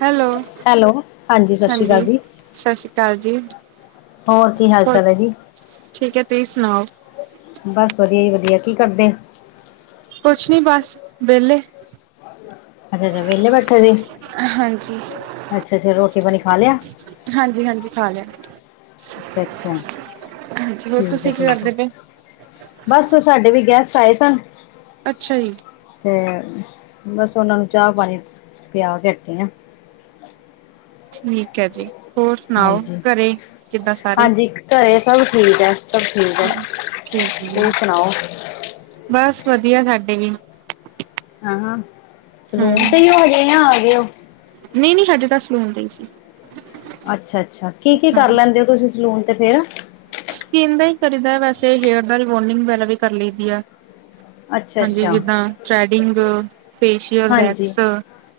Hello hello ਹਾਂਜੀ ਸਤਿ ਸ੍ਰੀ ਅਕਾਲ ਜੀ। ਸਤਿ ਸ੍ਰੀ ਅਕਾਲ ਜੀ। ਹੋਰ ਕੀ ਹਾਲ ਹੋਰ ਚਾਲ ਹੈ ਜੀ ਠੀਕ ਹੈ ਤੁਸੀਂ ਸੁਣਾਓ ਬਸ ਵਧੀਆ ਜ। ਵਧੀਆ ਕੀ ਕਰਦੇ ਆ। ਕੁਛ ਨੀ ਬਸ ਵਿਹਲੇ। ਅੱਛਾ ਅੱਛਾ ਵਿਹਲੇ ਬੈਠੇ ਸੀ ਹਾਂਜੀ ਅੱਛਾ ਅੱਛਾ ਰੋਟੀ ਪਾਣੀ ਖਾ ਲਿਆ। ਹਾਂਜੀ ਹਾਂਜੀ ਖਾ ਲਿਆ। ਅੱਛਾ ਅੱਛਾ ਹਾਂਜੀ ਹੋਰ ਠੀਕ ਹੈ ਤੁਸੀਂ ਕੀ ਠੀਕ। ਕਰਦੇ ਪਏ ਬਸ ਉਹ ਸਾਡੇ ਵੀ ਗੈਸਟ ਆਏ ਸਨ। ਅੱਛਾ ਜੀ। ਤੇ ਬਸ ਉਹਨਾ ਨੂੰ ਚਾਹ ਪਾਣੀ ਪਿਆ ਕੇ ਹਟੇ ਅਆ। ਠੀਕ ਹੈ ਜੀ। ਹੋਰ ਸੁਣਾਓ ਹਾਂਜੀ ਘਰੇ ਕਿੱਦਾਂ ਸਾਰੇ ਹਾਂਜੀ ਘਰੇ ਸਭ ਠੀਕ ਆ ਸਭ ਠੀਕ ਆ। ਠੀਕ ਜੀ ਤੂੰ ਸੁਣਾਓ। ਬਸ, ਵਧੀਆ, ਸਾਡੇ ਵੀ। ਹਾਂ ਸਲੂਨ, ਤੇ ਹਮ ਹੀ ਹੋ, ਹਜੇ ਯਾ, ਆ ਗਏ ਉਹ? ਨਹੀਂ- ਨਹੀਂ, ਹਜੇ ਤਾਂ, ਸਲੂਨ ਤੇ, ਹੀ ਆ। ਅੱਛਾ- ਅੱਛਾ, ਕੀ- ਕੀ, ਕਰ ਲੈਂਦੇ ਹੋ? ਤੁਸੀਂ ਸਲੂਨ ਤੇ ਫੇਰ। ਸਕਿੰਨ, ਦਾ ਹੀ ਕਰੀਦਾ ਵੈਸੇ, ਹੇਅਰ ਦਾ ਰੀ- ਬਾਂਡਿੰਗ ਵਗੈਰਾ ਵੀ, ਕਰ ਲਈਦੀ ਹੈ। ਅੱਛਾ ਹਾਂਜੀ। ਅੱਛਾ ਜਿੱਦਾਂ ਥਰੈਡਿੰਗ, ਫੇਸ਼ੀਅਲ, ਹਾਂਜੀ ਵੈਕਸ।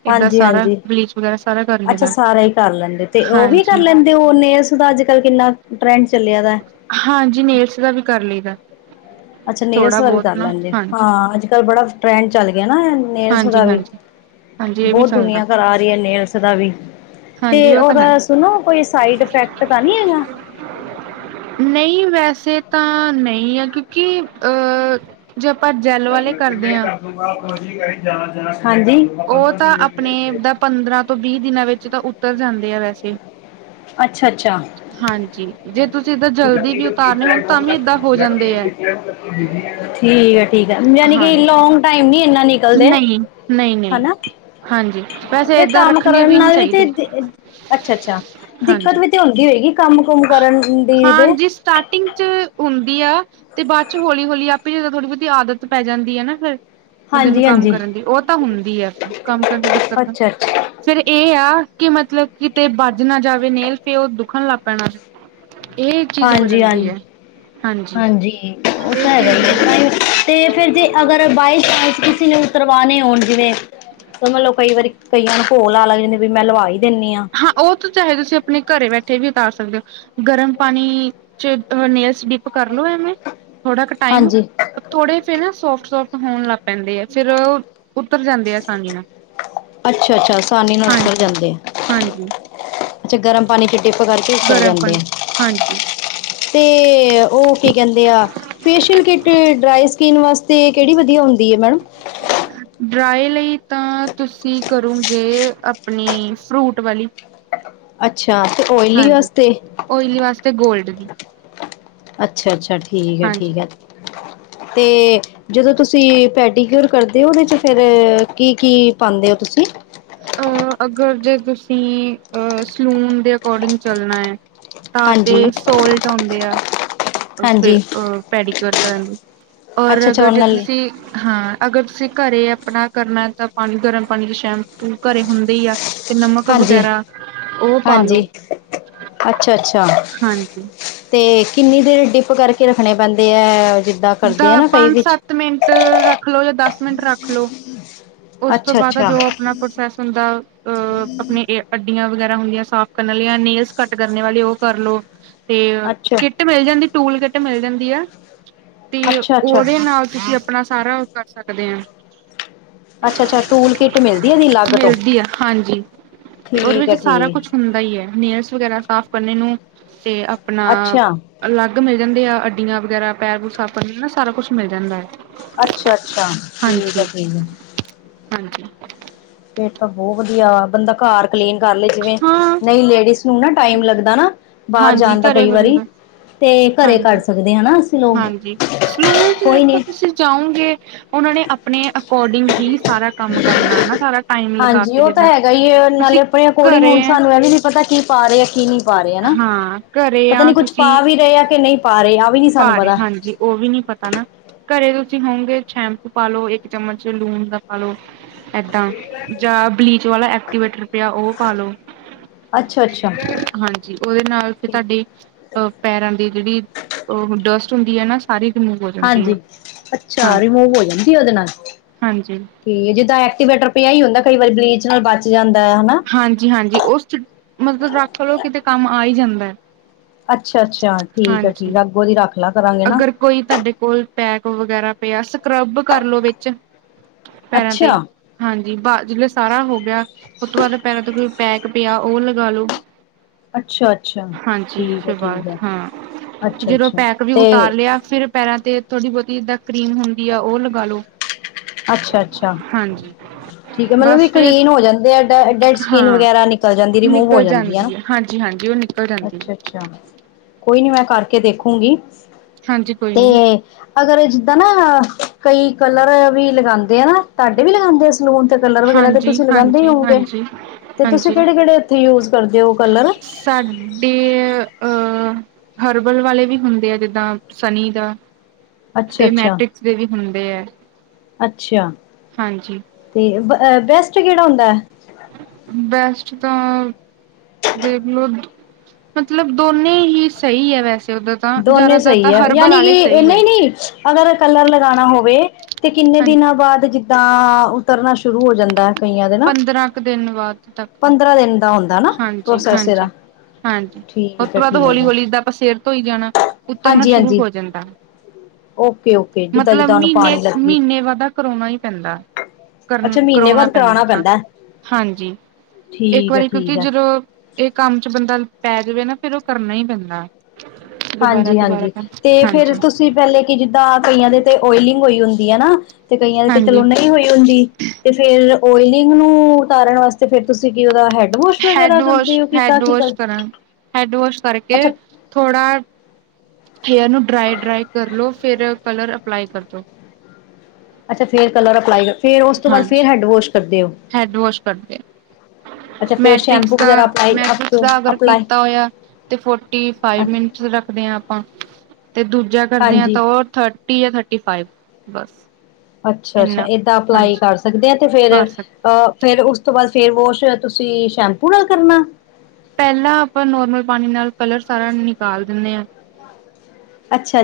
ਏਦਾਂ ਹਾਂਜੀ- ਸਾਰਾ ਹਾਂਜੀ। ਬਲੀਚ ਵਗੈਰਾ ਸਾਰਾ ਕਰ ਅੱਛਾ। ਲਈਦਾ। ਸਾਰਾ ਹੀ, ਕਰ ਲੈਂਦੇ ਹੋ। ਤੇ ਉਹ ਵੀ ਕਰ ਹਾਂਜੀ, ਲੈਂਦੇ ਹੋ। ਨੇਲਸ ਦਾ। ਅੱਜ ਕੱਲ, ਕਿੰਨਾ। ਟਰੈਂਡ ਚੱਲਿਆ ਦਾ ਹਾਂਜੀ। ਨੇਲਸ ਦਾ ਵੀ, ਕਰ ਲਈਦਾ। ਅੱਛਾ। ਨੇਲਸ ਥੋੜਾ ਦਾ ਵੀ ਬਹੁਤ ਕਰ ਨਾ ਲੈਂਦੇ, ਹਾਂਜੀ। ਹਾਂ। ਅੱਜ ਕੱਲ ਬੜਾ ਟਰੈਂਡ ਚੱਲ ਗਿਆ। ਨੇਲਸ ਦਾ ਵੀ। ਹਾਂਜੀ-ਹਾਂਜੀ, ਹਾਂਜੀ ਹਾਂਜੀ ਇਹ ਵੀ ਬਹੁਤ, ਚੱਲਦਾ ਦੁਨੀਆਂ ਕਰਾ ਆ ਰਹੀ ਹੈ। ਨੇਲਸ ਦਾ ਵੀ। ਤੇ ਹਾਂਜੀ ਉਹ ਤਾਂ ਹੈ। ਓਦਾ, ਸੁਣੋ ਕੋਈ ਸਾਈਡ ਇਫੈਕਟ, ਤਾਂ ਨਹੀਂ ਹੈਗਾ। ਨਹੀਂ। ਸੈਵ ਤਾਂ, ਨਹੀਂ ਆ। ਕਿਉਂਕਿ ਅਹ ਜੇ ਆਪਾਂ, ਜੈਲ, ਵਾਲੇ ਕਰਦੇ ਹਾਂ। ਜਾਣਾ- [unintelligible] ਜਾਣਾ ਉਹ ਤਾਂ, ਆਪਣੇ ਦਾ, ਪੰਦਰਾਂ ਤੋਂ ਵੀਹ ਦਿਨਾਂ ਵਿੱਚ ਤਾਂ ਉਤਰ ਜਾਂਦੇ ਆ ਵੈਸੇ। ਅੱਛਾ ਅੱਛਾ ਹਾਂਜੀ। ਜੇ- ਤੁਸੀਂ ਏਦਾਂ ਠੀਕ ਹੈ। ਜਲਦੀ ਵੀ ਉਤਾਰਨੇ ਹੋਣ ਤਾਂ ਵੀ ਏਦਾਂ ਹੋ ਜਾਂਦੇ ਹੈ ਠੀਕ ਹੈ। ਯਣੀ ਕਿ, ਹਾਂਜੀ। ਲੋਂਗ ਟਾਈਮ ਨੀ, ਇੰਨਾ ਨਿਕਲਦੇ। ਨਹੀਂ, ਨਹੀਂ, ਨਹੀਂ ਹਨਾ। ਹਾਂਜੀ ਹਾਂ। ਵੈਸੇ ਫੇਰ, ਏਦਾਂ ਕੰਮ ਰੱਖਣੇ ਕਰਨ ਨਹੀਂ ਨਾਲ ਵੀ, ਤੇ ਚਾਹੀਦੇ ਅੱਛਾ- ਅੱਛਾ, ਦਿੱਕਤ ਹਾਂਜੀ। ਵੀ ਤੇ, ਹੁੰਦੀ ਹੋਏਗੀ। ਕੰਮ- ਕੁਮ ਕਰਨ ਦੀ। ਵੀ ਤੇ ਹਾਂਜੀ। ਸਟਾਰਟਿੰਗ ਚ ਹੁੰਦੀ ਆ। ਤੇ ਬਾਅਦ ਚ ਹੋਲੀ- ਹੋਲੀ ਆਪੇ, ਹੀ ਜਦੋ, ਥੋੜੀ ਬਹੁਤੀ, ਆਦਤ ਪੈ ਜਾਂਦੀ ਹੈ, ਨਾ ਫੇਰ। ਬਦੇ ਨੂੰ ਹਾਂਜੀ ਕੰਮ ਹਾਂਜੀ ਕਰਨ ਦੀ। ਉਹ ਤੇ, ਹੁੰਦੀ ਆ। ਕੰਮ ਕਰਨ ਦੀ ਦਿੱਕਤ, ਅੱਛਾ ਅੱਛਾ ਫੇਰ ਇਹ ਆ। ਕਿ ਮਤਲਬ, ਕਿਤੇ ਬੱਜ ਨਾ ਜਾਵੇ ਨੇਲ ਤੇ, ਉਹ ਦੁਖਣ, ਲੱਗ ਪੈਣਾ ਸੀ। ਇਹ, ਚੀਜ਼ ਹੋ, ਹਾਂਜੀ ਜਾਂਦੀ ਹਾਂਜੀ ਹੈ। ਹਾਂਜੀ। ਉਹ ਇਹ ਤਾਂ, ਹੈਗਾ ਚੀਜ਼ ਹੋ ਹੀ, ਹੈ। ਤੇ ਫੇਰ ਜੇ, ਅਗਰ ਬਾਈ ਚਾਂਸ ਕਿਸੇ। ਉਤਰਵਾਨੇ ਹੋਣ ਜਿਵੇਂ, ਸਮਝ ਲੋ ਕਈ ਵਾਰੀ ਕਈਆਂ ਨੂੰ ਘੋਲ ਆੲ ਲੱਗ ਜਾਂਦੀ, ਕੀ ਵੀ ਮੈਂ ਲਗ ਵਾਈ। ਹਾਂ। ਉਹ ਤਾਂ, ਚਾਹੇ ਤੁਸੀਂ, ਆਪਣੇ ਘਰੇ ਬੈਠੇ ਵੀ, ਉਤਾਰ ਸਕਦੇ ਹੋ। ਗਰਮ ਪਾਣੀ, ਚ ਨੇਲਸ ਡਿਪ ਕਰਲੋ ਐਵੇਂ। ਥੋੜਾ ਕੁ ਟਾਈਮ। ਹਾਂਜੀ ਥੋੜੇ ਫੇਰ ਨਾ ਸੋਫਟ- ਸੋਫਟ। ਹੋਣ ਲੱਗ ਪੈਂਦੇ ਹੈ। ਫੇਰ, ਅੱਛਾ- ਅੱਛਾ। ਅਸਾਨੀ ਨਾਲ ਉੱਤਰ ਹਾਂਜੀ ਜਾਂਦੇ ਆ। ਹਾਂਜੀ ਅੱਛਾ। ਗਰਮ ਪਾਣੀ ਚ ਡਿੱਪ ਕਰਕੇ ਉਤਰ ਗਰਮ ਜਾਂਦੇ ਆ। ਪਾਣੀ ਚ ਹਾਂਜੀ। ਤੇ, ਉਹ ਕੀ ਕਹਿੰਦੇ ਆ। ਫੇਸ਼ੀਅਲ ਕਿੱਟ, ਡਰਾਈ ਸਕਿੰਨ, ਵਾਸਤੇ। ਤੇ, ਕਿਹੜੀ ਵਧੀਆ, ਹੁੰਦੀ ਹੈ। ਮੈਡਮ। ਡਰਾਏ, ਲਈ ਤਾਂ, ਤੁਸੀਂ ਕਰੋਗੇ। ਆਪਣੀ ਫਰੂਟ ਵਾਲੀ। ਅੱਛਾ। ਤੇ, ਓਇਲੀ ਹਾਂਜੀ। ਵਾਸਤੇ। ਓਇਲੀ ਵਾਸਤੇ ਗੋਲਡ ਦੀ। ਅੱਛਾ- ਅੱਛਾ। ਠੀਕ ਹੈ। ਹਾਂਜੀ। ਠੀਕ ਹੈ। ਤੇ, ਜਦੋਂ ਤੁਸੀਂ, ਪੈਟੀਕਿਓਰ ਕਰਦੇ ਹੋ। ਉਹਦੇ ਚ ਫੇਰ, ਕੀ- ਕੀ, ਪਾਉਂਦੇ ਹੋ? ਤੁਸੀਂ। ਅ ਅਗਰ, ਜੇ ਤੁਸੀਂ, ਅ ਸਲੂਨ ਦੇ, ਅਕੋਰਡਿੰਗ ਚੱਲਣਾ ਹੈ। ਤਾਂ, ਹਾਂਜੀ ਤੇ ਸੋਲਟ ਆਉਂਦੇ ਆ। ਫ, ਹਾਂਜੀ ਅ ਪੈਡੀਕਓਰ ਕਰਨ ਦੀ। ਔਰ ਅੱਛਾ ਅੱਛਾ ਅਗਰ, ਉਹ ਜੇ ਨਾਲ ਤੁਸੀਂ, ਹਾਂ। ਅਗਰ ਤੁਸੀਂ ਘਰੇ। ਆਪਣਾ ਕਰਨਾ ਤਾਂ, ਪਾਣੀ, ਗਰਮ ਪਾਣੀ ਚ ਸ਼ੈਂਪੂ ਘਰੇ ਹੁੰਦੇ ਹੀ ਆ। ਤੇ ਨਮਕ, ਹਾਂਜੀ ਵਗੈਰਾ ਉਹ, ਪਾਾਲੋ। ਹਾਂਜੀ ਅੱਛਾ- ਅੱਛਾ। ਤੇ ਕਿੰਨੀ ਦੇਰ, ਡਿਪ ਕਰਕੇ, ਰੱਖਣੇ ਪੈਂਦੇ ਹੈ। ਜਿੱਦਾਂ ਦ ਕਰਦੇ ਆ ਨਾ ਕਈ ਪੰਜ, ਵਿੱਚ ਸੱਤ ਮਿੰਟ ਰੱਖ ਲਓ। ਜਾਂ ਦਸ ਮਿੰਟ ਰੱਖ ਲੋ। ਉਸ ਤੋਂ ਅੱਛਾ ਬਾਅਦ। ਅੱਛਾ ਜੋ ਆਪਣਾ, ਪ੍ਰੋਸੈਸ, ਹੁੰਦਾ ਅਹ ਆਪਣੇ। ਵਗੈਰਾ ਹੁੰਦੀਆਂ ਸਾਫ਼ ਕਰਨ ਵਾਲੀਆਂ ਜਾਂ ਨੇੇਲਸ ਕਟ ਕਰਨ ਵਾਲੇ ਉਹ ਕਰਲੋ। ਤੇ ਅੱਛਾ ਕਿੱਟ ਮਿਲ ਜਾਂਦੀ ਟੂਲ ਕਿੱਟ ਮਿਲ ਜਾਂਦੀ ਐ। ਤੇ ਅੱਛਾ ਅੱਛਾ ਉਹਦੇ ਨਾਲ ਤੁਸੀਂ ਆਪਣਾ ਸਾਰਾ ਕਰ ਸਕਦੇ ਆ, ਅੱਛਾ-ਅੱਛਾ, ਤੂਲ ਕਿੱਟ ਮਿਲਦੀ ਐਦੀ। ਮਿਲਦੀ ਆ ਹਾਂਜੀ, ਤੇ ਉਹਦੇ ਠੀਕ ਵਿੱਚ ਹੈ ਸਾਰਾ ਕੁਛ ਠੀਕ ਹੁੰਦਾ ਹੀ ਹੈ, ਨੇੇਲਸ ਵਗੈਰਾ ਸਾਫ਼ ਕਰਨੇ ਨੂੰ ਤੇ ਆਪਣਾ ਅੱਛਾ ਅਲੱਗ ਮਿਲ ਜਾਂਦੇ ਆ ਅੱਡੀਆਂ ਵਗੈਰਾ, ਪੈਰ ਨੂੰ ਸਾਫ ਕਰਨ ਨਾਲ ਸਾਰਾ ਕੁਛ ਮਿਲ ਜਾਂਦਾ ਹੈ। ਅੱਛਾ-ਅੱਛਾ, ਠੀਕ ਹੈ ਹਾਂਜੀ ਠੀਕ ਹੈ। ਹਾਂਜੀ, ਫੇ ਤਾਂ ਬਹੁਤ ਵਧੀਆ ਵੇ ਬੰਦਾ ਘਰ ਕਲੀਨ ਕਰ ਲਏ ਜਿਵੇਂ, ਹਾਂ ਨਹੀਂ ਲੇਡੀਜ਼ ਨੂੰ ਨਾ ਟਾਈਮ ਲੱਗਦਾ ਨਾ ਬਾਹਰ ਹਾਂਜੀ ਜਾਣ ਦਾ ਘਰੇ ਕਈ ਹੋ ਵਾਰੀ, ਜਾਂਦਾ ਤੇ ਘਰੇ ਕਰ ਹਾਂਜੀ ਸਕਦੇ ਹਨਾ, ਅਸੀਂ ਲੋ ਹਾਂਜੀ ਸਲੂਨ ਚ ਕੋਈ ਦੇਖੋ ਨੀ ਤੁਸੀਂ ਜਾਓਗੇ ਉਹਨਾਂ ਨੇ ਆਪਣੇ ਅਕੋਰਡਿੰਗ ਹੀ ਸਾਰਾ ਕੰਮ ਕਰਨਾ ਸਾਰਾ ਟੈਮ ਲਗਾ ਹਾਂਜੀ ਕੇ ਉਹ ਤਾਂ ਜਿਦਾ ਹੈਗਾ ਹੀ ਨਾਲੇ ਆਪਣੇ ਅਕੋਰਡਿੰਗ ਹੁਣ ਸਾਨੂੰ ਇਹ ਵੀ ਨੀ ਪਤਾ ਕੀ ਪਾ ਰਹੇ ਆ ਕੀ ਨਹੀਂ, ਪਾ ਰਹੇ ਹਨਾ, ਹਾਂ ਘਰੇ ਪਤਾ ਨੀ ਕੁੱਛ ਪਾ ਵੀ ਰਹੇ ਆ ਕਿ ਨਹੀਂ ਪਾ ਰਹੇ ਆ ਵੀ ਨੀ ਸਾਨੂੰ ਭਾਰੇ ਪਤਾ ਹਾਂਜੀ ਉਹ ਵੀ ਨੀ ਪਤਾ ਨਾ, ਘਰੇ ਤੁਸੀਂ ਹੋਵਗੇ ਸ਼ੈਂਪੂ ਪਾਲੋ, ਇੱਕ ਚਮਚ ਲੂਣ ਦਾ ਪਾਲੋ। ਏਦਾਂ ਜਾਂ ਬਲੀਚ ਵਾਲਾ ਐਕਟੀਵੇਟਰ ਪਿਆ ਉਹ ਪਾਲੋ। ਅੱਛਾ-ਅੱਛਾ ਹਾਂਜੀ, ਉਹਦੇ ਨਾਲ ਫਿਰ ਤੁਹਾਡੇ ਅਹ ਪੈਰਾਂ ਦੀ ਜਿਹੜੀ ਉਹ ਡਸਟ ਹੁੰਦੀ ਹੈ ਨਾ ਸਾਰੀ, ਰਿਮੂਵ ਹੋ ਜਾਂਦੀ ਹੈ ਹਾਂਜੀ, ਅੱਛਾ ਹਾਂਜੀ ਰਿਮੂਵ ਹੋ ਜਾਂਦੀ ਉਹਦੇ ਨਾਲ। ਹਾਂਜੀ ਠੀਕ ਜਿੱਦਾਂ ਐਕਟੀਵੇਟਰ ਪਿਆ, ਹੀ ਹੁੰਦਾ ਕਈ ਵਾਰੀ ਬਲੀਚ ਨਾਲ ਬਚ ਜਾਂਦਾ। ਹੈ ਹਨਾ। ਹਾਂਜੀ-ਹਾਂਜੀ, ਉਸ ਚ ਮਤਲਬ ਰੱਖ ਲਓ ਕਿਤੇ ਕੰਮ ਆ ਹੀ ਜਾਂਦਾ ਹੈ। ਅੱਛਾ-ਅੱਛਾ ਠੀਕ ਹੈ ਠੀਕ ਹਾਂਜੀ ਆ, ਅੱਗ ਉਹਦੀ ਰੱਖ। ਲਾ ਕਰਾਂਗੇ ਨਾ ਅਗਰ ਕੋਈ ਤੁਹਾਡੇ ਕੋਲ ਪੈਕ ਵਗੈਰਾ ਪਿਆ, ਸਕਰੱਬ ਕਰਲੋ ਵਿੱਚ ਪੈਰਾਂ ਤੇ ਅੱਛਾ। ਹਾਂਜੀ ਬਸ ਜੇ ਸਾਰਾ ਹੋ ਗਿਆ, ਉਸ ਤੋਂ ਬਾਅਦ ਪੈਰਾਂ ਤੇ ਕੋਈ ਪੈਕ ਪਿਆ ਉਹ ਲਗਾਲੋ। ਅੱਛਾ ਅੱਛਾ ਹਾਂਜੀ, ਠੀਕ ਹੈ ਸ ਬਾ ਠੀਕ ਹੈ ਹਾਂ ਅੱਛਾ ਜਦੋਂ ਅੱਛਾ ਪੈਕ ਵੀ ਤੇ ਉਤਾਰ ਲਿਆ ਫਿਰ ਪੈਰਾਂ ਤੇ ਥੋੜੀ ਬਹੁਤੀ ਜਿੱਦਾਂ ਕਰੀਮ ਹੁੰਦੀ, ਆ ਉਹ ਲਗਾ ਲੋ ਅੱਛਾ-ਅੱਛਾ, ਹਾਂਜੀ ਠੀਕ ਹੈ ਮਤਲਬ ਕੀ ਬਸ ਫਿਰ ਕਲੀਨ ਹੋ ਜਾਂਦੇ ਆ, ਡੈਡ ਸਕੀਨ ਹਾਂ ਵਗੈਰਾ ਨਿਕਲ ਜਾਂਦੀ ਰਿਮੂਵ ਹੋ ਨਿਕਲ ਜਾਂਦੀ ਆ। ਹੈ ਹਾਂਜੀ ਹਾਂਜੀ ਉਹ ਨਿਕਲ ਜਾਂਦੀ ਹੈ ਅੱਛਾ-ਅੱਛਾ, ਕੋਈ ਨੀ ਮੈਂ ਕਰਕੇ ਦੇਖੂੰਗੀ। ਹਾਂਜੀ ਕੋਈ ਨੀ, ਤੇ ਅਗਰ ਜਿੱਦਾਂ ਨਾ ਕਈ ਕਲਰ ਵੀ ਲਗਾਦੇ। ਨਾ ਤੁਹਾਡੇ ਵੀ ਲਗਾਦੇ ਸਲੂਨ ਤੇ ਕਲਰ ਵਗੈਰਾ ਤੇ ਹਾਂਜੀ ਤੁਸੀਂ ਲਗਾਉਂਦੇ ਹੀ ਹਾਂਜੀ ਹੋਗੇ। ਹਾਂਜੀ ਤੇ ਤੁਸੀਂ ਹਾਂਜੀ ਕਿਹੜੇ-ਕਿਹੜੇ ਇੱਥੇ ਯੂਜ ਕਰਦੇ ਹੋ ਕਲਰ? ਦੇ ਅਹ ਹਰਬਲ ਵਾਲੇ ਵੀ ਹੁੰਦੇ ਆ ਜਿੱਦਾਂ ਸਨੀ ਦਾ, ਅੱਛਾ ਤੇ ਅੱਛਾ ਮੈਟ੍ਰਿਕਸ ਦੇ ਵੀ ਹੁੰਦੇ ਹੈ, ਅੱਛਾ, ਹਾਂਜੀ, ਬੈਸ ਬੈਸਟ ਤਾਂ ਦੇਖਲੋ ਮਤਲਬ ਦੋਨੇ ਹੀ ਸਹੀ ਹੈ ਵੈਸੇ, ਉਦਾਂ ਤਾਂ ਦੋਨੇ ਜ਼ਿਆਦਾਤਰ ਤਾਂ ਸਹੀ ਹੈ, ਹਰਬਲ ਯਾਨੀ ਕਿ ਵਾਲੇ ਸਹੀ ਇਹਨਾ ਹੈ ਹੀ ਨੀ ਅਗਰ ਕਲਰ ਲਗਾਣਾ ਹੋਵੇ। ਤੇ ਕਿੰਨੇ ਹਾਂਜੀ ਦਿਨਾਂ ਬਾਅਦ ਜਿੱਦਾਂ ਉਤਰਨਾ ਸ਼ੁਰੂ ਹੋ ਜਾਂਦਾ। ਕਈਆਂ ਦੇ ਨਾ ਪੰਦਰਾਂ ਕੁ ਦਿਨ ਬਾਅਦ ਤੱਕ ਪੰਦਰਾਂ ਦਿਨ ਦਾ ਹੁੰਦਾ ਨਾ ਪ੍ਰੋਸੈਸ ਇਹਦਾ ਹਾਂਜੀ-ਹਾਂਜੀ-ਹਾਂਜੀ, ਉਸ ਠੀਕ ਤੋਂ ਹੈ ਬਾਅਦ ਠੀਕ ਹੈ ਹੌਲੀ-ਹੌਲੀ ਦਾ ਆਪਾਂ ਸਿਰ ਤੋਂ ਹੀ ਜਾਣਾ। ਉਤਰਨਾ ਹਾਂਜੀ ਸ਼ੁਰੂ ਹਾਂਜੀ ਹੋ ਜਾਂਦਾ ਹੈ। ਓਕੇ ਓਕੇ ਜਿੱਦਾਂ ਮਤਲਬ ਜਿੱਦਾਂ ਉਹਨੂੰ ਮਹੀਨੇ ਪਾਣੀ ਲੱਗੀ -ਮਹੀਨੇ ਵਦਾ ਕਰੋਨਾ ਹੀ ਪੈਂਦਾ। ਕਰ ਅੱਛਾ ਮਹੀਨੇ ਕਰਾਉਣਾ ਬਾਅਦ ਪੈਂਦਾ ਹਾਂ ਹਾਂਜੀ ਇੱਕ ਠੀਕ ਹੈ ਵਾਰੀ ਕਿ ਠੀਕ ਹੈ ਜਦੋਂ ਇਹ ਕੰਮ ਚ ਬੰਦਾ ਪੈ ਜਾਵੇ ਨਾ ਫੇਰ ਉਹ ਕਰਨਾ ਹੀ ਪੈਂਦਾ। ਹਾਂਜੀ- ਹਾਂਜੀ ਤੇ ਫਰ ਹਾਂਜੀ ਤੁਸੀਂ ਪਹਿਲੇ ਕਿ ਜਿੱਦਾਂ ਕਈਆਂ ਦੇ ਤੇ ਓਇਲਿੰਗ ਹੋਈ ਹੁੰਦੀ ਹੈ ਨਾ। ਤੇ ਕਈਆਂ ਦੇ ਤੇ ਚਲੋ ਹਾਂਜੀ ਨਹੀਂ ਹੋਈ ਹੁੰਦੀ ਤੇ ਫੇਰ ਓਇਲਿੰਗ ਨੂੰ ਉਤਾਰਨ ਵਾਸਤੇ ਫੇਰ ਤੁਸੀਂ ਕੀ ਹੈਡ ਵੋਸ਼ ਵਗੈਰਾ ਹੈਡ ਵਾਸ਼ ਕਰਦੇ ਹੋ ਕਿੱਦਾਂ ਹੈਡ ਕੀ ਵਾਸ਼ ਕਰਾਂ ਕਰਦੇ। ਹੈਡ ਵਾਸ਼ ਕਰਕੇ ਥੋੜ੍ਹਾ ਹੇਅਰ ਨੂੰ ਡਰਾਈ- ਡਰਾਈ ਕਰ ਲੋ ਫਿਰ ਕਲਰ ਅਪਲਾਈ ਕਰਦੋ। ਅੱਛਾ ਫੇਰ ਕਲਰ ਅਪਲਾਈ ਕਰ ਫੇਰ ਉਸ ਤੋਂ ਬਾਅਦ ਹਾਂਜੀ ਫਰ ਹੈਡ ਵੋਸ਼ ਕਰਦੇ ਓ। ਹੈਡ ਵਾਸ਼ ਕਰਦੇ ਅੱਛਾ ਫੇਰ ਸ਼ੈਂਪੂ ਮੈਟ੍ਰਿਕਸ ਦਾ ਵਗੈਰਾ ਪਈ ਮੈਟ੍ਰਿਕਸ ਦਾ ਅਗਰ ਅਪਲਾਈ ਕੀਤਾ ਹੋਇਆ ਤੇ ਫੋਰਟੀ ਫਾਈਵ ਅੱਛਾ ਮਿੰਟਸ ਰੱਖਦੇ ਹ ਆਪਾਂ ਤੇ ਦੂਜਾ ਕਰਦੇ ਆ ਹਾਂਜੀ ਤਾਂ ਉਹ ਥਰਟੀ ਜਾਂ ਥਰਟੀ ਫਾਈਵ ਬਸ ਅੱਛਾ- ਅੱਛਾ ਇੰਨਾ ਏਦਾਂ ਅਪਲਾਈ ਹਾਂਜੀ ਕਰ ਸਕਦੇ ਹ ਤੇ ਫੇਰ ਕਰ ਸਕ ਅਹ ਫੇਰ ਉਸ ਤੋਂ ਬਾਅਦ ਫੇਰ ਵੋਸ਼ ਤੁਸੀਂ ਸ਼ੈਂਪੂ ਨਾਲ ਕਰਨਾ। ਪਹਿਲਾਂ ਆਪਾਂ ਨੋਰਮਲ ਪਾਣੀ ਨਾਲ ਕਲਰ ਸਾਰਾ ਨਿਕਾਲ ਦਿੰਦੇ ਆਂ।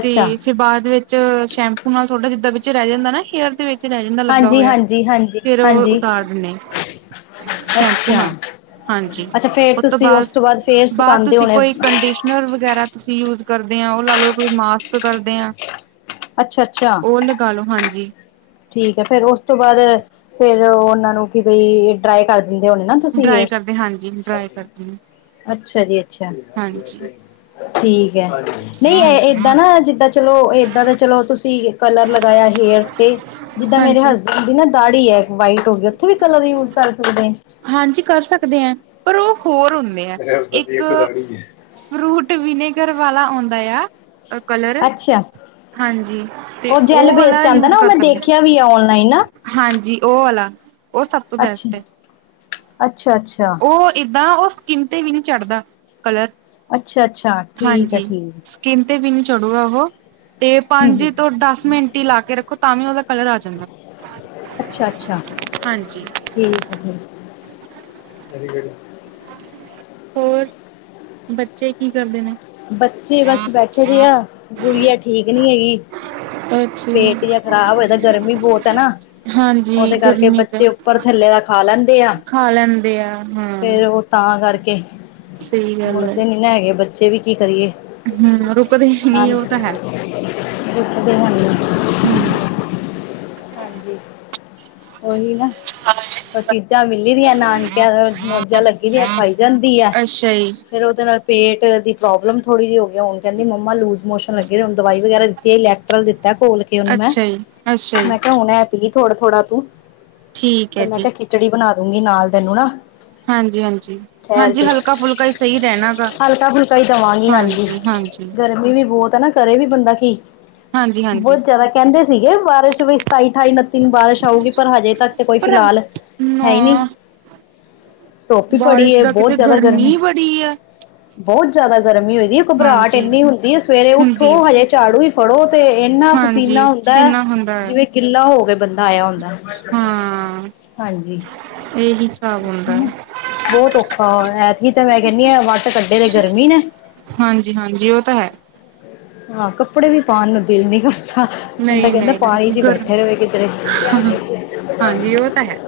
ਤੇ ਫਿਰ ਬਾਅਦ ਵਿੱਚ ਸ਼ੈਂਪੂ ਨਾਲ ਥੋੜ੍ਹਾ ਜਿੱਦਾਂ ਵਿੱਚ ਰਹਿ ਜਾਂਦਾ ਨਾ ਹੇਅਰ ਦੇ ਵਿੱਚ ਚ ਰੈ ਜਾਂਦਾ ਲੱਗਾ ਹੋਯਾ ਹਾਂਜੀ-ਹਾਂਜੀ, ਫੇਰ ਔ ਹਾਂਜੀ-ਹਾਂਜੀ, ਉਤਾਰ ਦਿੰਣੇ। [inaudible] ਅੱਛਾ ਹਾਂਜੀ ਅੱਛਾ ਫੇਰ ਉਤੋਂ ਤੁਸੀਂ ਉਸ ਬਾਦ ਤੋਂ ਬਾਅਦ ਫੇਰ ਬਾਦ ਸੁਕਾਂਦੇ ਤੁਸੀਂ ਹੋਣੇ, ਕੋਈ ਕੰਡੀਸ਼ਨਰ ਵਗੈਰਾ ਤੁਸੀਂ ਯੂਜ ਕਰਦੇ ਆਂ ਓਹ ਲਾ ਲੋ ਕੋਈ ਮਾਸਕ ਕਰਦੇ ਆਂ ਅੱਛਾ-ਅੱਛਾ। ਓਹ ਲਗਾਲੋ ਹਾਂਜੀ। ਠੀਕ ਹੈ ਫੇਰ ਓਸ ਤੋਂ ਬਾਦ ਫੇਰ ਉਨਾਂ ਨੂੰ ਕਿ ਬਈ ਡਰਾਈ ਕਰ ਦਿੰਦੇ ਹੋਣੇ ਨਾ ਤੁਸੀ ਡਰਾਈ ਹੇਅਰਸ, ਕਰਦੇ ਹਾਂਜੀ ਡਰਾਈ ਹਾਂਜੀ-ਹਾਂਜੀ। ਕਰਦੇ ਅੱਛਾ ਜੀ ਅੱਛਾ ਹਾਂਜੀ ਠੀਕ। ਗੈ, ਨਹੀਂ ਹਾਂਜੀ ਏਦਾਂ ਨਾ ਜਿੱਦਾਂ ਚਲੋ ਏਦਾਂ ਦਾ ਚਲੋ ਤੁਸੀਂ ਕਲਰ ਲਗਾਯਾ ਹੇਅਰਸ ਤੇ ਜਿੱਦਾਂ ਮੇਰੇ ਹਾਂਜੀ ਹਸਬੈਂਡ ਦੀ ਨਾ ਦਾੜੀ ਐ, ਵਾਈਟ ਹੋਗੀ ਉਥੇ ਵੀ ਕਲਰ ਯੂਜ ਕਰ ਸਕਦੇ। ਹਾਂਜੀ ਕਰ ਸਕਦੇ ਐਂ ਪਰ ਓ ਹੋਰ ਹੁੰਣੇ ਐ ਇੱਕ ਫਰੂਟ ਵਿਨੇਗਰ ਵਾਲਾ ਔੰਦਾ ਆ। ਅ ਕਲਰ ਅੱਛਾ ਹਾਂਜੀ ਤੇ ਉਹ ਜੈਲ ਓਹ ਵਾਲਾ ਬੇਸਡ ਆਉਂਦਾ ਯੂਜ ਨਾ ਉਹ ਕਰ ਮੈਂ ਸਕਦੇ ਦੇਖਿਆ ਵੀ ਔ। ਆ ਔਨਲਾਈਨ ਨਾ ਹਾਂਜੀ ਓਹ ਆਲਾ ਓਹ ਸਭ ਤੋਂ ਅੱਛਾ ਬੈਸਟ ਹੈ। ਅੱਛਾ ਅੱਛਾ ਓਹ ਏਦਾਂ ਓਹ ਸਕਿੰਨ ਤੇ ਵੀ ਨੀ ਚੜਦਾ। ਕਲਰ ਅੱਛਾ ਅੱਛਾ ਠੀਕ ਹੈ ਹਾਂਜੀ ਠੀਕ ਸਕਿੰਨ ਤੇ ਵੀ ਨੀ ਚੜੂਗਾ ਓਹ ਤੇ ਹਮ ਪੰਜ ਹਮ ਤੋਂ ਦਸ ਮਿੰਟ ਈ ਲਾ ਕੇ ਰੱਖੋ ਤਾਂ ਵੀ ਓਦਾ ਕਲਰ ਆ ਜਾਂਦੈ। ਅੱਛਾ -ਅੱਛਾ ਠੀਕ ਐ ਠੀਕ। ਹੋਰ ਬੱਚੇ ਕੀ ਕਰਦੇ ਨੇ ਬੱਚੇ ਬਸ ਬੈਠੇ ਦੇ ਆ ਗੁੜੀਆ ਠੀਕ ਨੀ ਹੈਗੀ। ਅੱਛਾ ਜੀ, ਪੇਟ ਜਾ ਖ਼ਰਾਬ ਹੋਏਦਾ ਗਰਮੀ ਬੌਤ ਐ ਨਾ। ਹਾਂਜੀ ਔਦੇ ਕਰਕੇ ਗਰਮੀ ਚ ਬੱਚੇ ਉੱਪਰ ਥੱਲੇ ਦਾ ਖਾ ਲੈਂਦੇ ਆ ਖਾ ਲੈਂਦੇ ਆ ਹਾਂ ਫੇਰ ਓਹ ਤਾਂ ਤਾਂ ਕਰਕੇ ਸਹੀ ਗੱਲ ਹੈ ਮੁੜਦੇ ਨੀ ਨਾ ਹੈਗੇ ਬੱਚੇ ਵੀ ਕੀ ਕਰੀਏ। ਹਮ ਰੁਕਦੇ ਹੀ [inaudible] ਨਾਲ ਨੀ ਉਹ ਤਾਂ ਹੈ ਗਿਫ਼ਟ ਦੇਣਾ। ਹੂੰ ਓਹੀ ਨਾ ਓ ਚੀਜ਼ਾਂ ਮਿਲੀ ਦੀਆਂ ਨਾਨਕਿਆਂ ਦ ਮੌਜਾਂ ਲੱਗੀ ਦੀਆਂ ਖਾਈ ਜਾਂਦੀ ਆ। ਅੱਛਾ ਜੀ ਫੇਰ ਓਦੇ ਨਾਲ ਪੇਟ ਪੇਟ ਦੀ ਪ੍ਰੋਬਲਮ ਥੋੜ੍ਹੀ ਜੀ ਹੋਗੀ ਐ ਹੁਣ ਕੈੰਦੀ ਮੰਮਾ ਲੂਸ ਮੋਸ਼ਨ ਲੱਗੇ ਦੇ ਹੋਣ ਦਵਾਈ ਵਗੈਰਾ ਦਿੱਤੀ ਏ, ਲੈਕਟਰਲ ਦਿੱਤ ਤਾ ਘੋਲ ਕੇ ਉਹਨੂੰ ਮੈਂ ਅੱਛਾ ਜੀ ਅੱਛਾ ਜੀ -ਮੈਂ ਕਿਹਾ ਹੁਣ ਐ ਪੀ। ਥੋੜਾ -ਥੋੜ੍ਹਾ ਤੂੰ, ਠੀਕ ਤੇ ਹੈ ਮੈਂ ਜੀ ਕੈ ਖਿਚੜੀ ਬਣਾ ਦੂੰਗੀ ਨਾਲ ਤੈਨੂੰ ਨਾ। ਹਾਂਜੀ- ਹਾਂਜੀ, ਠਹਿਰ ਹਾਂਜੀ ਕੇ ਹਲਕਾ-ਫੁਲਕਾ ਹੀ ਸਹੀ ਰਹਿਣਾ ਗਾ। ਹਲਕਾ- ਫੁਲਕਾ ਹੀ ਦਵਾਂਗੀ ਹਾਂਜੀ, ਗਰਮੀ ਵੀ ਬੌਤ ਹੈ ਨਾ ਕਰੇ ਵੀ ਬੰਦਾ ਕੀ। ਹਾਂਜੀ-ਹਾਂਜੀ ਬੌਤ ਜਾਦਾ ਕਹਿੰਦੇ ਸੀਗੇ ਬਾਰਿਸ਼ ਵੀ ਸਤਾਈ, ਅਠਾਈ, ਉਨੱਤੀ ਨੂੰ ਬਾਰਿਸ਼ ਆਊਗੀ, ਪਰ ਹਜੇ ਤੱਕ ਤੇ ਕੋਈ ਪਰ ਫਿਲਹਾਲ ਹੈ ਈ ਨੀ। ਨਾ ਧੁੱਪ ਈ ਬੜੀ ਬਾਰਿਸ਼ ਏ, ਦਾ ਬੌਤ ਕਿਤੇ ਜਾਦਾ ਗਰਮੀ। ਬੜੀ ਐ ਜਾਦਾ ਗਰਮੀ ਹੋਈਦੀ ਏ, ਘਬਰਾਟ ਹਾਂਜੀ ਏਨੀ ਹੁੰਦੀ ਏ ਸਵੇਰੇ ਉੱਠੋ ਹੁੰਦੀ ਹਜੇ ਝਾੜੂ ਹੀ ਫੜੋ, ਤੇ ਏਨਾ ਪਸੀਨਾ ਹਾਂਜੀ ਨਾ ਹੁੰਦੈ ਪਸੀਨਾ ਹੁੰਦਾ ਹੈ ਜਿਵੇਂ ਗਿੱਲਾ ਹੋ ਕੇ ਬੰਦਾ ਆਇਆ ਹੁੰਦਾ। ਹਾਂ ਹਾਂਜੀ, ਇਹੀ ਹਿਸਾਬ ਹੁੰਦਾ ਹੂੰ ਹੈ ਬੌਤ ਔਖਾ ਐਤਕੀ ਤਾਂ ਮੈਂ ਕਿੰਨੀ ਆ ਵੱਟ ਕੱ ਹਾਂਜੀ- ਹਾਂਜੀ, ਉਹ ਤਾਂ ਹੈ। ਹਾਂ, ਕੱਪੜੇ ਵੀ ਪਾਣ ਨੂੰ ਦਿਲ ਨੀ ਕਰਦਾ। ਹਾਂ, ਬੰਦਾ ਕਹਿੰਦਾ ਪਾਣੀ ਚ ਨਹੀਂ-ਨਹੀਂ ਈ ਗਰ ਬੈਠਾ ਰਵੇ ਕਿਧਰੇ। ਹਾਂਜੀ ਉਹ ਤਾਂ ਹੈ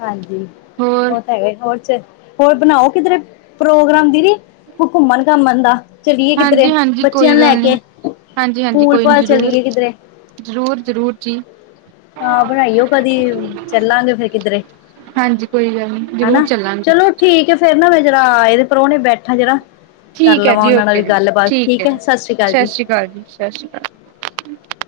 ਹਾਂਜੀ ਹੋਰ ਓਹ ਤਾਂ ਹੈ, ਔਰ ਚ ਹੋਰ ਬਣਾਓ ਕਿਧਰੇ ਪ੍ਰੋਗਰਾਮ ਦੀਦੀ, ਤੁ ਘੁੰਮਣ-ਘਾਮਣ ਦਾ। ਚਲੀਏ ਕਿਧਰੇ, ਬੱਚਿਆਂ ਨੂੰ ਲੈ ਕੇ। ਹਾਂਜੀ- ਹਾਂਜੀ, ਪੂਲ ਕੋਈ ਨੀ ਪਾਲ ਜ਼ਰੂਰ ਚਲੀਏ ਕਿਧਰੇ -ਜ਼ਰੂਰ- ਜ਼ਰੂਰ ਜੀ। ਹਾਂ, ਬਣਾਈਓ ਕਦੀ ਚੱਲਾਂਗੇ ਫੇਰ ਕਿਧਰੇ। ਹਾਂਜੀ ਕੋਈ ਗੱਲ ਨੀ ਜ਼ਰੂਰ ਹਨਾ ਚੱਲਾਂਗੇ। ਚਲੋ ਠੀਕ ਹੈ ਫੇਰ ਨਾ ਮੈਂ ਜਿਹੜਾ ਇਹਦੇ ਪਰੋਨੇ ਬੈਠਾ ਜਿਹੜਾ ਕਰ ਠੀਕ ਹੈ ਲਵਾਂ ਜੀ ਉਹਨਾਂ ਨਾਲ ਵੀ ਓਕੇ ਜੀ ਗੱਲਬਾਤ ਠੀਕ ਹੈ ਐ, ਜੀ ਸਸ ਰੀ ਕਾਲ ਸਤਿ ਜੀ। ਸ਼੍ਰੀ ਅਕਾਲ ਜੀ ਸਤਿ ਸ਼੍ਰੀ ਅਕਾਲ [inaudible]